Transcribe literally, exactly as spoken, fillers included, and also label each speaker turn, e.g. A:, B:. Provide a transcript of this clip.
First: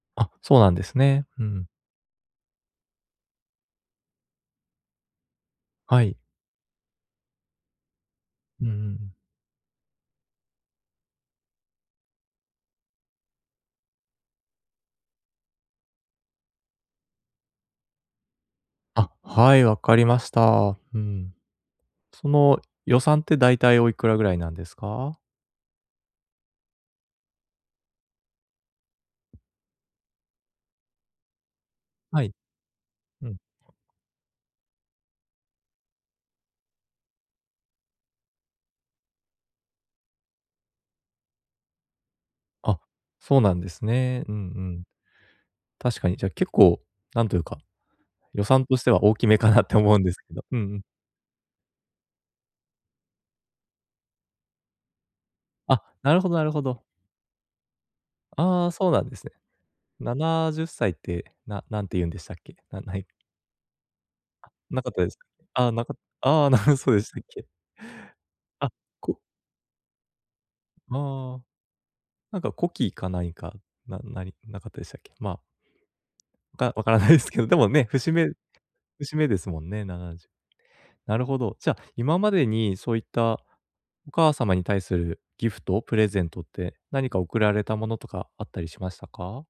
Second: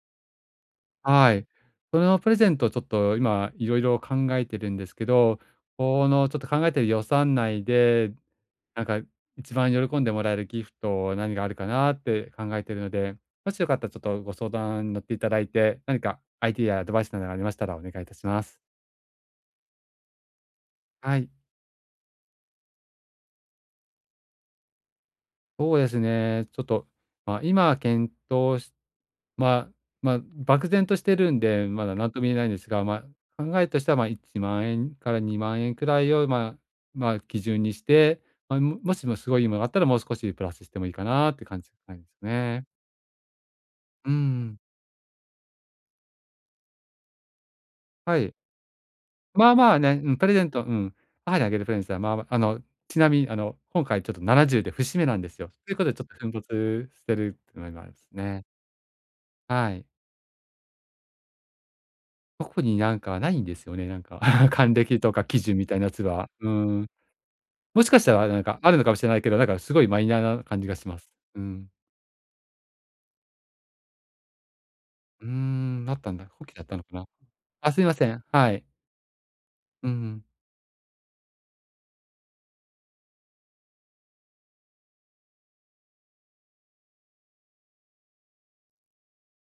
A: あ、そうなんですね。
B: は
A: う
B: い。
A: ん。
B: そのプレゼントを、ちょっと、今色々考えているんですけど、
A: は
B: こ
A: い。
B: の、ちょっと、考えている予算内で、
A: うんう
B: なんか
A: ん。
B: 一番喜んでもらえるギフト何があるかなって考えているので、もしよかったら、ちょっと、ご相談に乗っていただいて、何かアイディアやアドバイスなどがありましたらお願いいたします。
A: あ、はい、わかりました。う
B: はい。
A: ん。その、予算ってだいたいお幾ら位なんですか。
B: そうですね、ちょっと、ま、今検討しまあまあ、漠然としているんで、まだ何とも
A: は
B: 言
A: い。
B: えないんですが、ま
A: うん。
B: あ、考えとしては、まあ、いちまんえんからにまんえん位を、まあまあ、基準にして、ま、もしもすごいいい物があったらもう少しプラスしてもいいかなって感じなんですね。
A: あ、そうなんです
B: う
A: ね、うんう
B: ん。
A: ん。確かに、じゃあ結構なんというか、
B: はい。
A: 予算としては大きめか
B: まあ
A: なっ
B: ま
A: て
B: あ
A: 思う
B: ね、
A: んです
B: プレ
A: け
B: ゼ
A: ど、
B: ン
A: うんう
B: トう
A: ん。
B: ん、母にあげるプレゼントは、まあ、あの、ちなみに、あの今回ちょっとななじゅうで節目なんですよ。という
A: あ、
B: ことで、ちょっ
A: な
B: と、
A: るほ
B: 奮
A: どなるほど。
B: 発してるっていうのがありますね。
A: ああ、そうなんですね。
B: はい。
A: ななじゅっさいって、な何て言うんでしたっけ。
B: 特に
A: なな
B: 何
A: い。
B: か無いんですよね、なんか、還
A: なかっ
B: 暦
A: たで
B: と
A: す
B: か
A: か。
B: 喜寿
A: あ
B: み
A: あ、
B: たいな
A: な
B: や
A: か
B: つは。
A: あ
B: うー
A: あ、なる
B: ん。
A: そうでしたっけ。
B: もしかしたら、何か
A: あ、
B: あるのかもしれな
A: こ
B: いけど、なんかすごいマイナーな感じがします。
A: あ
B: う
A: あ。
B: ん。
A: なんか古希か、ないかないなかったでしたっけ、
B: うー
A: まあ
B: ん、なったんだ。古希だっ
A: か、
B: たの
A: 分
B: か
A: から
B: な。
A: ないですけど、でも
B: あ、すい
A: ね、
B: ませ
A: 節
B: ん、
A: 目
B: はい。
A: 節目ですもんね、
B: う
A: なな
B: ん。
A: じゅう。なるほど。じゃ、今までにそういったお母様に対するギフト？プレゼントって何か贈られたものとかあったりしましたか？